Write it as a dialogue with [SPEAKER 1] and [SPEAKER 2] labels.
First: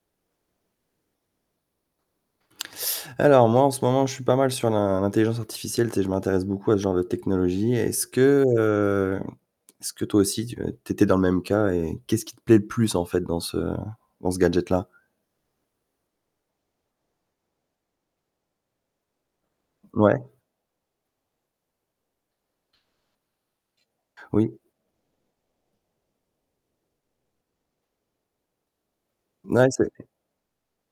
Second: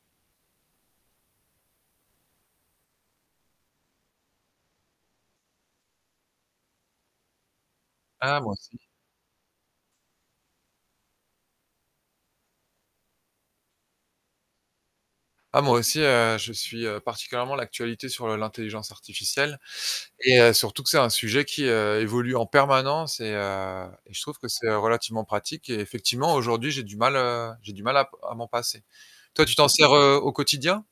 [SPEAKER 1] Alors moi en ce moment, je suis pas mal sur l'in l'intelligence artificielle, tu sais, je m'intéresse beaucoup à ce genre de technologie. Est-ce
[SPEAKER 2] Ah
[SPEAKER 1] que,
[SPEAKER 2] moi aussi.
[SPEAKER 1] heu, est-ce que toi aussi tu tu étais dans le même cas et qu'est-ce qui te plaît le plus, en fait, dans ce dans ce gadget-là?
[SPEAKER 2] Ah moi aussi, heu, je suis, heu, particulièrement l'actualité sur l'intelligence artificielle
[SPEAKER 1] Ouais.
[SPEAKER 2] et heu, surtout que c'est un sujet qui, heu, évolue en permanence et, heu, et je trouve que
[SPEAKER 1] Oui.
[SPEAKER 2] c'est relativement pratique et effectivement aujourd'hui j'ai du mal, heu, j'ai du mal à m à m'en passer. Toi, tu
[SPEAKER 1] Ouais,
[SPEAKER 2] t'en
[SPEAKER 1] c'est
[SPEAKER 2] sers,
[SPEAKER 1] vrai.
[SPEAKER 2] heu, au quotidien?